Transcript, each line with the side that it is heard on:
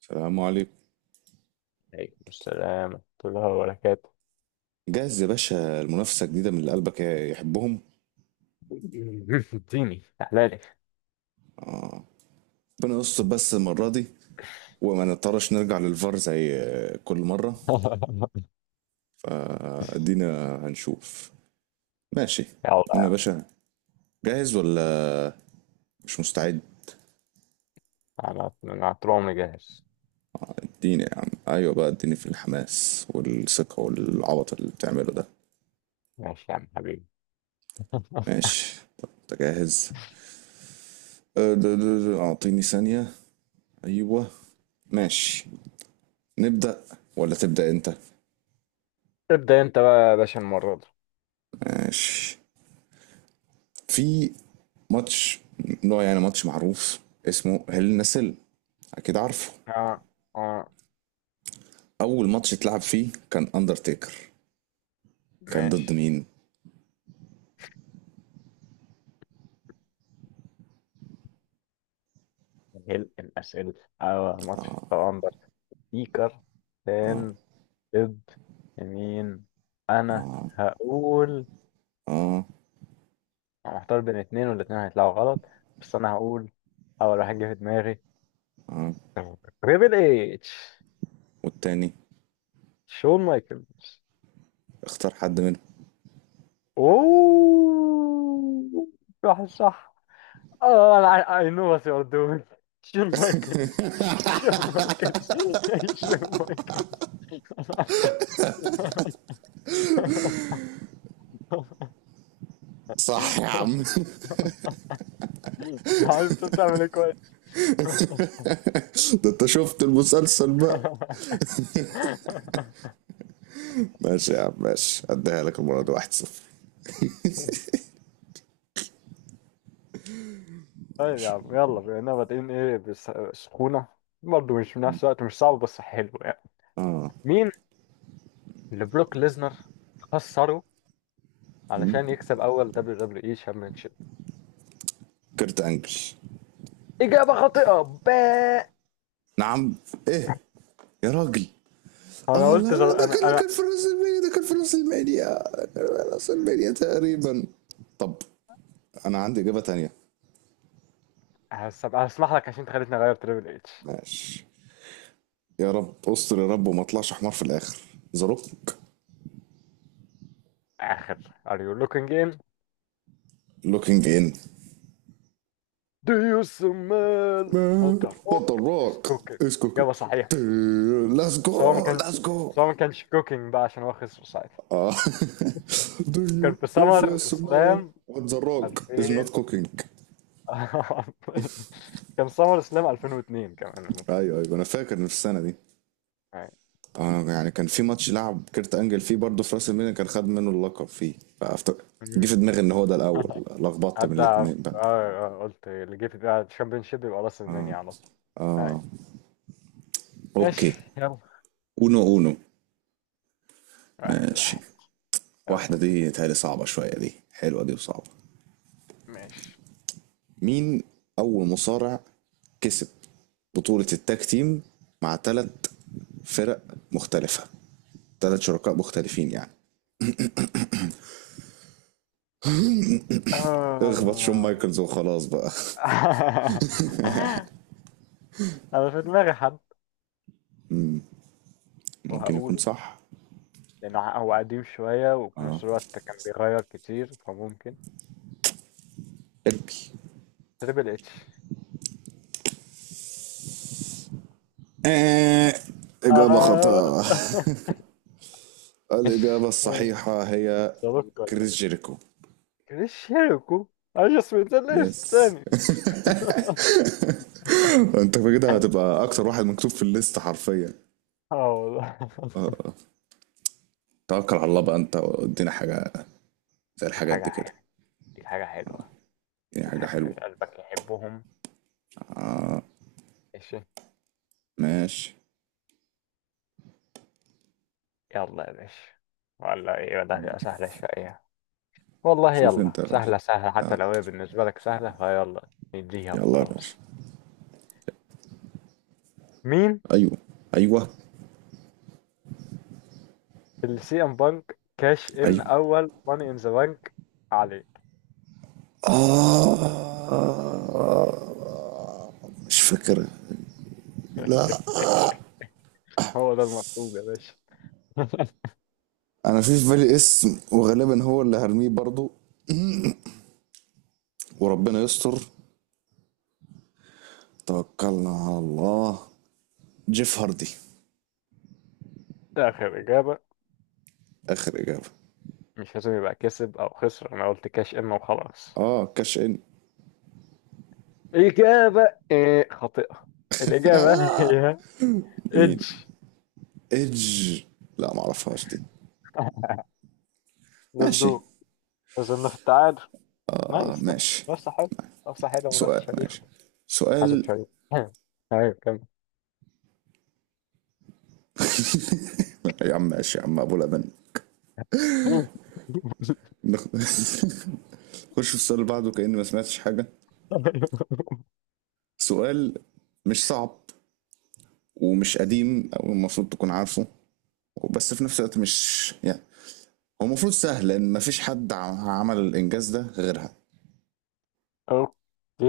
right: السلام عليكم.
left: عليكم السلام ورحمة الله وبركاته.
right: جهز يا باشا المنافسة الجديدة من اللي قلبك يحبهم.
left: اديني احلالي.
right: ربنا يستر بس المرة دي وما نضطرش نرجع للفار زي كل مرة. فادينا هنشوف. ماشي. قلنا يا
left: يلا.
right: باشا، جاهز ولا مش مستعد؟
left: انا طول عمري جاهز.
right: اديني يا عم، ايوه بقى، اديني في الحماس والثقة والعبط اللي بتعمله ده.
left: ماشي يا عم حبيبي.
right: ماشي، طب انت جاهز؟ أه، د- د- د- اعطيني ثانية. ايوه. ماشي. نبدأ ولا تبدأ انت؟
left: ابدأ انت بقى يا باشا المرة دي.
right: ماشي. في ماتش، نوع يعني ماتش معروف اسمه هيل ان سيل، اكيد عارفه.
left: اه، اه،
right: اول ماتش اتلعب فيه كان اندرتيكر، كان ضد
left: ماشي.
right: مين؟
left: هل الأسئلة اه ماتش تواندر سبيكر فان ضد مين؟ انا هقول، انا محتار بين اتنين والاتنين هيطلعوا غلط، بس انا هقول اول واحد جه في دماغي. تريبل اتش.
right: والتاني؟
left: شون مايكلز.
right: اختار حد منهم.
left: اوه، صح صح، اه انا اي نو وات يو ار دوينج. شون مايكلز، شون مايكلز، شون مايكلز.
right: صح يا عم.
left: عارف انت بتعمل ايه، كويس.
right: ده انت شفت المسلسل بقى. ماشي يا عم ماشي، اديها لك المره دي 1-0.
left: طيب يا
right: ماشي.
left: عم، يلا بما اننا بادئين ايه بس سخونه، برضه مش في نفس الوقت، مش صعب بس حلو يعني. مين اللي بروك ليزنر خسره علشان يكسب اول دبليو دبليو اي شامبيونشيب؟
right: كرت انجل.
left: اجابه خاطئه، باء.
right: نعم؟ ايه يا راجل؟
left: انا
right: اه لا
left: قلت
right: لا،
left: زر...
right: ده كان
left: انا
right: اللي
left: انا
right: كان في راس المانيا، ده كان في راس المانيا، راس المانيا تقريبا. طب انا عندي اجابه تانية.
left: هسمح لك عشان انت خليتني اغير تريبل اتش.
right: ماشي. يا رب استر يا رب وما اطلعش حمار في الاخر. ذا روك.
left: اخر are you looking in،
right: لوكينج ان.
left: do you smell what the
right: وات ذا
left: fuck is
right: روك
left: cooking؟
right: از كوكينج.
left: اجابه صحيحه.
right: ليتس
left: بس هو ما
right: جو
left: كان،
right: ليتس جو.
left: بس هو ما كانش cooking بقى عشان هو خسر ساعتها،
right: اه Do you-
left: كان في
right: if
left: سمر
right: yes man
left: اسلام
right: what the rock is not
left: 2000.
right: cooking.
left: كان سمر اسلام 2002 كمان المفروض.
right: ايوه ايوه، انا فاكر إن في السنه دي.
left: أي.
right: يعني كان في ماتش لعب كيرت انجل فيه برضه في راس المينا، كان خد منه اللقب فيه، فأفتكر جه في دماغي ان هو ده الاول، لخبطت من
left: حتى
right: الاتنين بقى.
left: قلت اللي جه في بالي الشامبيونشيب يبقى راس المانيا على طول. أي. ماشي،
right: اوكي.
left: يلا.
right: اونو اونو.
left: واحد
right: ماشي.
left: واحد.
right: واحدة
left: يلا بيك.
right: دي تهيألي صعبة شوية، دي حلوة دي وصعبة.
left: ماشي.
right: مين أول مصارع كسب بطولة التاج تيم مع تلات فرق مختلفة، تلات شركاء مختلفين يعني؟ اخبط شون
left: آه.
right: مايكلز وخلاص بقى.
left: انا في دماغي حد
right: ممكن يكون
left: وهقوله،
right: صح.
left: لانه هو قديم شوية وفي
right: اه
left: نفس الوقت كان بيغير كتير فممكن.
right: اركي.
left: تريبل اتش.
right: آه. إجابة
left: آه.
right: خاطئة. الإجابة الصحيحة هي
left: صاروخ ولا
right: كريس
left: ايه؟
right: جيريكو.
left: كريش شيركو. انا اسمه ده ليش
right: يس.
left: تاني.
right: انت كده هتبقى اكتر واحد مكتوب في الليست حرفيا.
left: اه والله.
right: آه. توكل على الله بقى، انت ادينا حاجة زي
left: دي
right: الحاجات دي كده،
left: حاجة، ديك حاجة حلوة،
right: دي
left: ديك
right: حاجة
left: حاجة من
right: حلوة.
left: قلبك يحبهم. ماشي،
right: ماشي
left: يلا يا باشا، ولا ايه، ده هتبقى سهلة شوية. والله
right: شوف انت
left: يلا،
right: يا غالي.
left: سهلة سهلة حتى لو هي بالنسبة لك سهلة فيلا، نديها
right: يلا يا باشا.
left: وخلاص. مين
right: ايوه ايوه
left: اللي سي ام بانك كاش ان
right: ايوه.
left: اول ماني ان ذا بانك عليه؟
right: آه مش فاكر، لا.
left: هو ده المطلوب يا باشا.
right: انا في بالي اسم وغالبا هو اللي هرميه برضو، وربنا يستر. توكلنا على الله. جيف هاردي.
left: ده آخر إجابة،
right: اخر اجابه.
left: مش لازم يبقى كسب أو خسر، أنا قلت كاش إن وخلاص.
right: اه، كاش ان.
left: إجابة إيه؟ خاطئة. الإجابة هي
right: مين؟
left: إدج.
right: ايدج؟ لا ما اعرفهاش دي.
left: ليتس
right: ماشي.
left: جو. وصلنا في التعادل.
right: اه
left: نايس نايس،
right: ماشي.
left: منافسة حلوة. منافسة حلوة ومنافسة
right: سؤال،
left: شريفة.
right: ماشي.
left: حازم
right: سؤال.
left: شريف. ايوه كمل.
right: يا عم ماشي يا عم ابو لبن. نخش في السؤال اللي بعده كأني ما سمعتش حاجة. سؤال مش صعب ومش قديم أو المفروض تكون عارفه، بس في نفس الوقت مش يعني، هو المفروض سهل لأن مفيش حد عمل الإنجاز ده غيرها.
left: اوكي.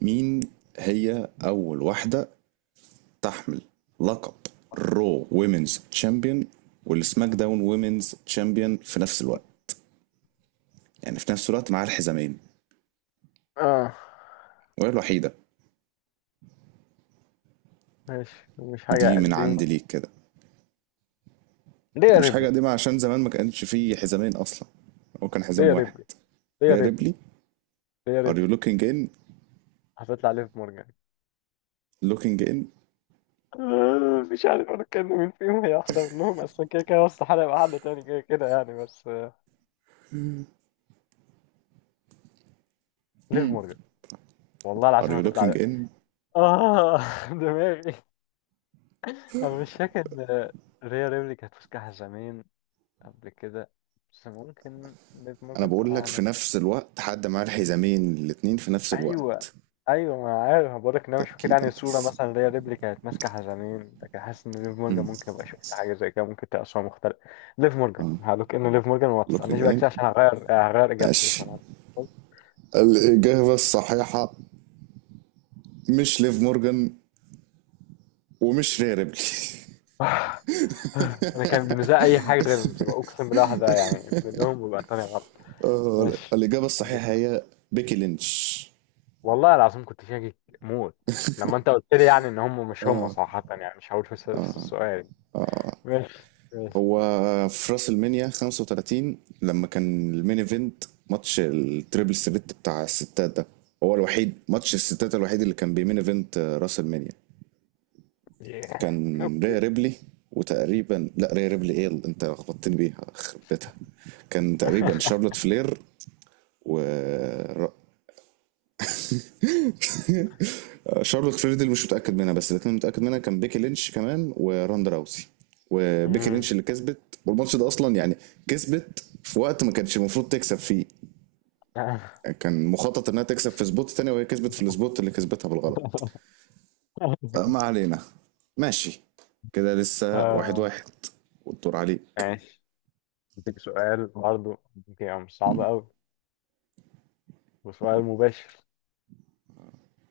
right: مين هي أول واحدة تحمل لقب رو ويمنز تشامبيون والسماك داون ويمنز تشامبيون في نفس الوقت، يعني في نفس الوقت معاها الحزامين
left: اه
right: وهي الوحيدة؟
left: ماشي، مش حاجة
right: دي من
left: قديمة.
right: عندي ليك كده،
left: ليا
right: مش حاجة
left: ريبلي.
right: قديمة عشان زمان ما كانش فيه حزامين أصلا، هو كان حزام
left: ليا
right: واحد.
left: ريبلي. ليا ريبلي.
right: ريبلي.
left: ليا
right: are you
left: ريبلي.
right: looking in.
left: هتطلع ليف مورجان.
right: looking in.
left: مش عارف انا كان مين فيهم، هي واحدة منهم، اصلا كده كده استحالة يبقى حد تاني كده كده يعني، بس ليف مورجان. والله
right: are
left: العظيم
right: you
left: هتطلع
right: looking
left: ليف.
right: in.
left: اه. دماغي. انا مش فاكر. ريا ريبلي كانت ماسكها زمان قبل كده، بس ممكن ليف
right: أنا
left: مورجان
right: بقول لك في
left: أعمى.
right: نفس الوقت حد معاه الحزامين الاتنين في نفس
left: أيوه.
right: الوقت،
left: أيوه، ما أنا عارف، بقولك إن أنا مش فاكر
right: تأكيدا
left: يعني صورة،
right: بس.
left: مثلا اللي هي ريبلي كانت ماسكة حزامين، لكن حاسس إن ليف مورجان
right: مم.
left: ممكن أبقى شفت حاجة زي كده، ممكن تبقى صورة مختلفة. ليف مورجان، هقولك إن ليف مورجان، وما
right: looking
left: تسألنيش بقى
right: in.
left: كتير عشان هغير إجابتي في
right: ماشي،
left: الموضوع.
right: الإجابة الصحيحة مش ليف مورجان ومش ري ريبلي.
left: آه، آه، أنا كان بالنسبة لي أي حاجة غيرهم تبقى، أقسم بالله واحدة يعني منهم ويبقى التانية غلط.
right: آه،
left: ماشي.
right: الإجابة
left: الحمد
right: الصحيحة
left: لله.
right: هي بيكي لينش.
left: والله العظيم كنت شاكك موت لما أنت قلت لي، يعني إن هم مش هم، صراحة يعني مش هقول في السؤال. ماشي، ماشي.
right: هو في راس المنيا 35 لما كان المين ايفنت ماتش التريبل ثريت بتاع الستات ده، هو الوحيد ماتش الستات الوحيد اللي كان بيمين ايفنت راس المنيا
left: yeah.
right: كان
left: اوكي.
right: ريا ريبلي. وتقريبا، لا ريا ريبلي، ايه اللي انت لخبطتني بيها، خرب بيتها. كان تقريبا شارلوت فلير و ر- شارلوت فلير دي اللي مش متاكد منها، بس الاثنين متاكد منها كان بيكي لينش كمان وراندا راوسي. وبيكي
left: مم.
right: لينش اللي كسبت. والماتش ده اصلا يعني كسبت في وقت ما كانش المفروض تكسب فيه، كان مخطط انها تكسب في سبوت تاني وهي كسبت في السبوت اللي كسبتها بالغلط. ما علينا. ماشي. كده لسه واحد
left: آه،
right: واحد والدور عليك.
left: ماشي، اديك سؤال برضه، يعني مش صعب قوي، وسؤال مباشر.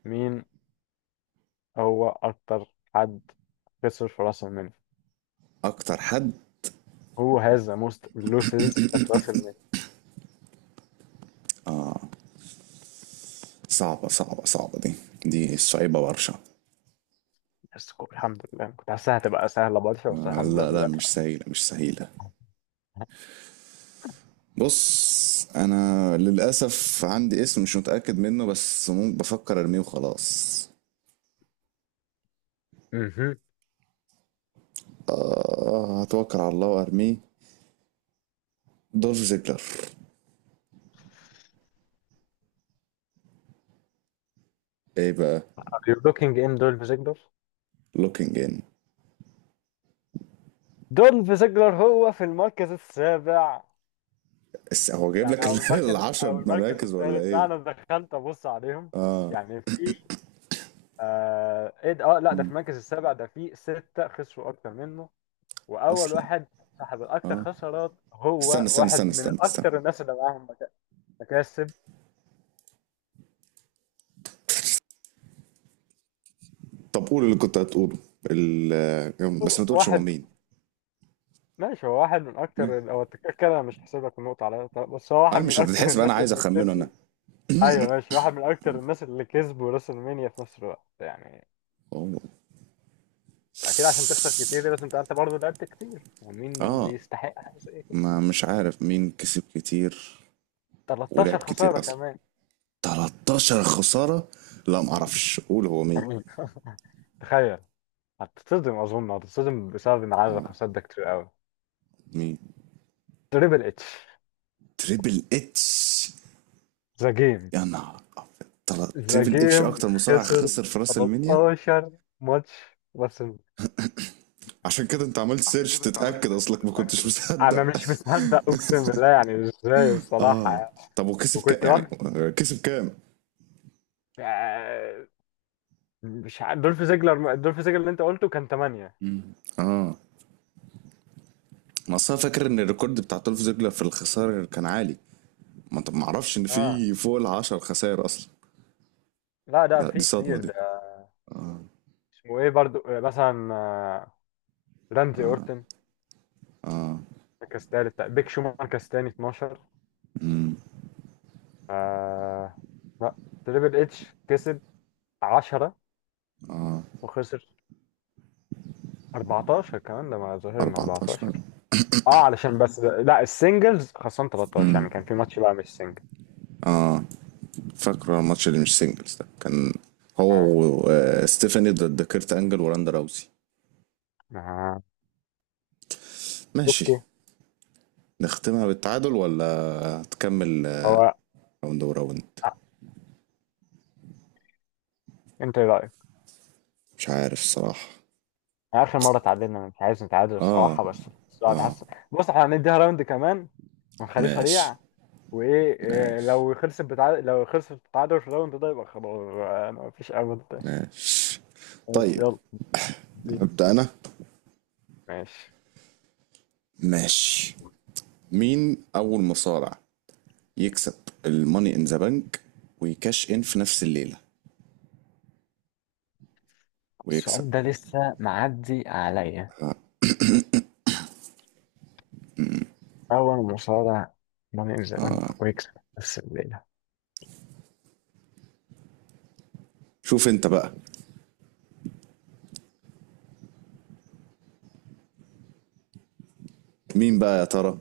left: مين هو اكتر حد خسر في راس المال؟
right: اكتر حد.
left: هو has the most losses at راس المال.
right: صعبة صعبة صعبة دي، دي صعيبة برشا.
left: الحمد لله أنا كنت حاسسها هتبقى سهلة برشا، بس الحمد لله
right: لا لا،
left: طلعت
right: مش
left: سهلة.
right: سهيلة مش سهيلة. بص انا للاسف عندي اسم مش متاكد منه، بس ممكن بفكر ارميه وخلاص.
left: مهم.
right: آه، هتوكل على الله وارميه. دولف زيجلر. ايه بقى؟
left: Are you looking in دولف زيجلر؟
right: looking in.
left: دولف زيجلر هو في المركز السابع.
right: هو جايب
left: يعني
right: لك
left: او المركز
right: العشر
left: او المركز
right: مراكز ولا
left: الثالث، لا
right: ايه
left: انا دخلت ابص عليهم، يعني في آه ايه ده، اه لا ده في المركز السابع، ده في ستة خسروا اكتر منه. واول
right: اصلا؟
left: واحد صاحب الاكتر
right: اه
left: خسارات هو
right: استنى استنى استنى
left: واحد من
right: استنى استنى.
left: اكتر الناس اللي معاهم مكاسب.
right: طب قول اللي كنت هتقوله، بس ما تقولش هو
left: واحد.
right: مين.
left: ماشي، هو واحد من اكتر
right: ماشي.
left: هو التكتيك كده، انا مش هحسب لك النقطة على طب، بس هو
right: اه
left: واحد من
right: مش
left: اكتر
right: هتتحسب، انا
left: الناس
right: عايز
left: اللي
right: اخمنه
left: كسبوا.
right: انا.
left: ايوه ماشي، واحد من اكتر الناس اللي كسبوا راس المنيا في نفس الوقت يعني.
right: هو،
left: اكيد عشان تخسر كتير دي لازم تبقى انت برضه لعبت كتير، ومين
right: اه
left: يستحق حاجه زي كده.
right: ما مش عارف مين كسب كتير
left: 13
right: ولعب كتير
left: خساره
right: اصلا.
left: كمان.
right: 13 خسارة. لا ما اعرفش، قول هو مين.
left: تخيل. هتتصدم، اظن هتتصدم بسبب ان عدد الخسارات ده كتير قوي.
right: مين؟
left: تريبل اتش.
right: تريبل اتش.
left: ذا جيم.
right: يا نهار ابيض،
left: ذا
right: تريبل اتش
left: جيم
right: اكتر مصارع
left: خسر
right: خسر في راس المنيا؟
left: 13 ماتش بس.
right: عشان كده انت عملت
left: عشان
right: سيرش
left: كده انت عملت
right: تتاكد اصلك ما
left: تتاكد،
right: كنتش
left: اصلا انا
right: مصدق.
left: مش مصدق اقسم بالله، يعني ازاي، الصراحه
right: اه.
left: يعني.
right: طب وكسب كام
left: وكنت
right: يعني؟
left: برضه
right: كسب كام؟
left: آه، مش عارف، دولف زيجلر، دولف زيجلر اللي انت قلته كان 8.
right: اه، ما أصل أنا فاكر ان الريكورد بتاع تولف زيجلر في الخسائر كان عالي. ما طب، ما اعرفش ان
left: اه
right: في فوق ال 10 خسائر اصلا.
left: لا ده
right: لا دي
left: في
right: صدمه
left: كتير
right: دي.
left: ده. اسمه ايه برضو آه، مثلا آه، راندي اورتن مركز تالت، بيك شو مركز تاني، 12. آه. لا تريبل اتش كسب 10 وخسر 14 كمان، ده ما ظهر ان
right: 14.
left: 14 اه علشان بس ده. لا السنجلز خسران 13، يعني كان في ماتش بقى مش سنجل.
right: فاكره الماتش اللي مش سنجلز ده كان هو
left: آه.
right: وستيفاني ضد كيرت انجل وراندا راوسي.
left: آه.
right: ماشي.
left: اوكي.
right: نختمها بالتعادل ولا تكمل؟
left: هو.
right: راوند وراوند.
left: آه. انت ايه رايك؟
right: مش عارف الصراحه.
left: يعني اخر مره تعادلنا، مش عايز نتعادل
right: اه.
left: الصراحه، بس بس
right: اه،
left: حاسس. بص احنا هنديها راوند كمان ونخليه
right: ماشي
left: سريع. وايه إيه،
right: ماشي
left: لو خلصت بتعادل، لو خلصت بتعادل في الراوند ده يبقى خلاص بقى مفيش امل تاني.
right: ماشي
left: بس
right: طيب.
left: يلا. دي
right: أبدأ أنا.
left: ماشي.
right: ماشي. مين أول مصارع يكسب الماني إن ذا بنك ويكاش إن في نفس الليلة ويكسب؟
left: السؤال ده لسه معدي عليا. اول مصارع ماني ان ذا بانك ويكسب نفس الليله.
right: شوف أنت بقى مين بقى يا ترى.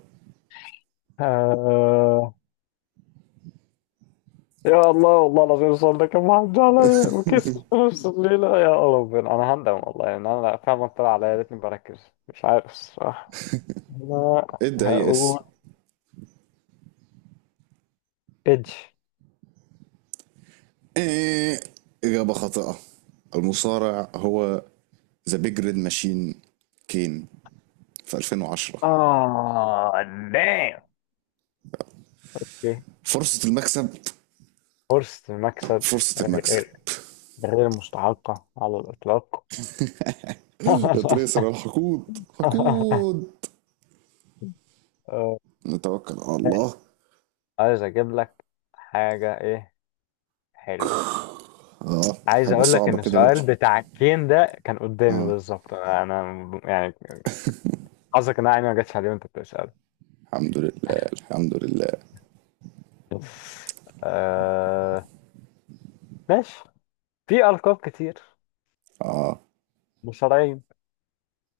left: آه... يا الله، والله العظيم السؤال ده كان معدي عليا وكسب نفس الليله، يا ربنا انا هندم والله، يعني انا فعلا طلع عليا، يا ريتني بركز، مش عارف الصراحه. انا
right: ادي أي
left: هقول
right: اسم.
left: ايدج.
right: إيه؟ إجابة خاطئة. المصارع هو ذا بيج ريد ماشين كين في 2010.
left: اه دام.
right: فرصة المكسب
left: فرصة المكسب،
right: فرصة المكسب.
left: غير، غير مستحقة على الإطلاق.
right: يا تريسر الحقود حقود.
left: آه،
right: نتوكل على الله.
left: ماشي. عايز أجيب لك حاجة إيه حلوة.
right: اه
left: عايز
right: حاجة
left: أقول لك
right: صعبة
left: إن
right: كده بقى.
left: السؤال بتاع الكين ده كان قدامي
right: اه
left: بالظبط، أنا يعني حظك إن أنا عيني ما جاتش عليه وأنت بتسأل.
right: الحمد لله الحمد لله.
left: آه. ماشي. في ألقاب كتير،
right: اه
left: مصارعين.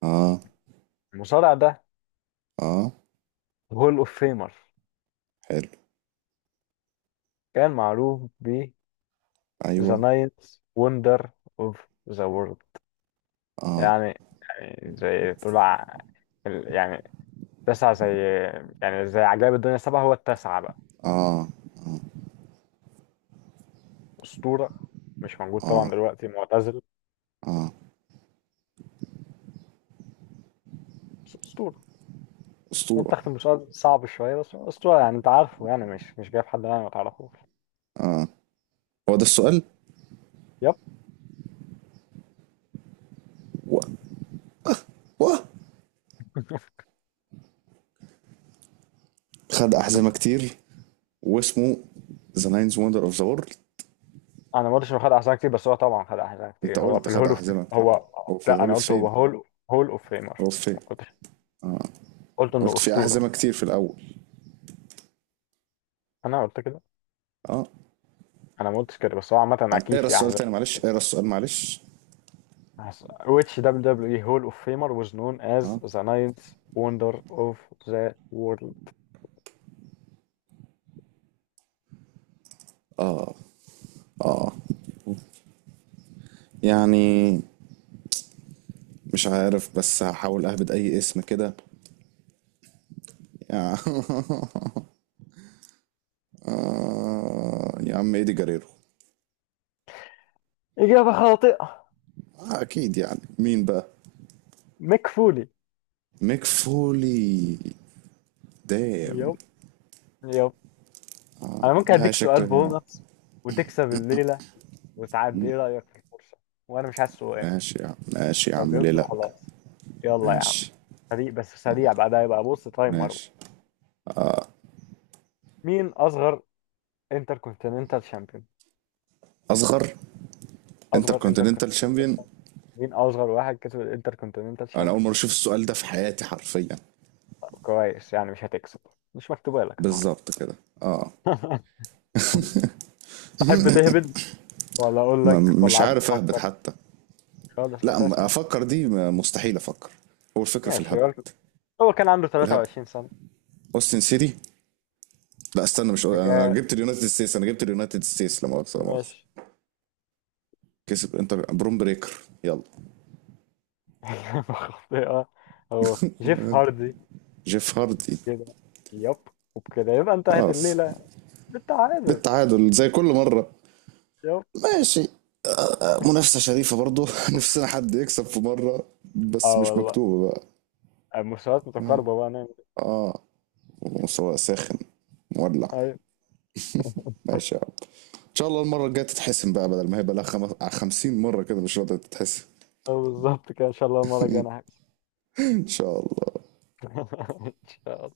right: اه
left: المصارع ده
right: اه،
left: هول أوف فيمر،
right: حلو.
left: كان معروف ب The
right: ايوه.
left: Ninth Wonder of the World.
right: اه
left: يعني، يعني زي تقول يعني تسعة زي، يعني زي عجائب الدنيا السبعة هو التاسعة بقى.
right: اه
left: أسطورة، مش موجود طبعا
right: اه
left: دلوقتي، معتزل،
right: اه.
left: بس أسطورة.
right: اسطورة.
left: منتخب في المسابقة صعب شوية، بس هو أسطورة يعني أنت عارفه، يعني مش جايب حد يعني ما تعرفوش.
right: هو ده السؤال.
left: يب.
right: و و خد أحزمة كتير، واسمه ذا ناينز وندر اوف ذا وورلد.
left: أنا ما قلتش إنه خد أحزاب كتير، بس هو طبعا خد أحزاب
right: انت
left: كتير، هو
right: قلت
left: في
right: خد
left: الهول أوف.
right: أحزمة كتير،
left: هو.
right: هو في
left: لا
right: الهول
left: أنا
right: اوف
left: قلت هو
right: فيم.
left: هول، هول أوف فيمر.
right: هو في فيم.
left: ما قلتش، قلت إنه
right: قلت في
left: أسطورة.
right: أحزمة كتير في الأول.
left: أنا قلت كده.
right: اه،
left: أنا ما قلتش كده، بس هو عامة أكيد
right: اقرا
left: في
right: السؤال
left: أحزاب.
right: تاني معلش، اقرا السؤال معلش.
left: As which WWE Hall of Famer was known as
right: اه
left: the ninth wonder of the world؟
right: يعني مش عارف، بس هحاول اهبد اي اسم كده. يا. يا عم ايدي جريرو.
left: إجابة خاطئة.
right: اكيد يعني مين بقى؟
left: ميك فولي.
right: ميك فولي. دام.
left: يب. يب. أنا ممكن
right: آه
left: أديك سؤال
right: شكلها.
left: بونص وتكسب الليلة وتعدي، إيه رأيك في الفرصة؟ وأنا مش عايز سؤال،
right: ماشي يا عم ماشي يا
left: لو
right: عم، ليه
left: جاوبته
right: لا.
left: خلاص. يلا يا عم،
right: ماشي
left: سريع بس سريع، بعدها يبقى بص تايمر.
right: ماشي.
left: مين أصغر انتركونتيننتال شامبيون؟
right: اصغر
left: أصغر
right: انتركونتيننتال
left: انتركونتيننتال
right: شامبيون.
left: شامبيون. مين أصغر واحد كسب الانتركونتيننتال
right: انا اول
left: شامبيون؟
right: مره اشوف السؤال ده في حياتي حرفيا.
left: طب كويس، يعني مش هتكسب، مش مكتوبة لك النهاردة.
right: بالظبط كده. اه.
left: تحب تهبد ولا اقول
right: ما
left: لك، ولا
right: مش
left: عايز
right: عارف اهبط
left: تفكر
right: حتى.
left: خالص
right: لا،
left: اساسا.
right: افكر دي مستحيل افكر. هو الفكره في
left: ماشي.
right: الهبد
left: هو كان عنده
right: الهبد.
left: 23 سنة.
right: اوستن سيتي. لا استنى، مش انا
left: جاء
right: جبت اليونايتد ستيتس انا جبت اليونايتد ستيتس، لا مؤاخذه لا مؤاخذه.
left: ماشي.
right: كسب انتر بروم بريكر. يلا.
left: إجابة خاطئة. هو جيف هاردي.
right: جيف هاردي.
left: كده. يب. وبكده يبقى انتهت
right: خلاص.
left: الليلة بالتعادل.
right: بالتعادل زي كل مره.
left: يب.
right: ماشي. منافسه شريفه برضو. نفسنا حد يكسب في مره بس
left: اه
right: مش
left: والله.
right: مكتوبه بقى.
left: المستويات متقاربة بقى نعمل
right: اه. مستوى ساخن مولع.
left: إيه؟ ايوه.
right: ماشي يا عم. ان شاء الله المره الجايه تتحسن بقى بدل ما هي بقى لها 50 مره كده مش راضيه تتحسن.
left: آه بالظبط كده، ان شاء الله المرة الجاية انا هكسب.
right: ان شاء الله.
left: ان شاء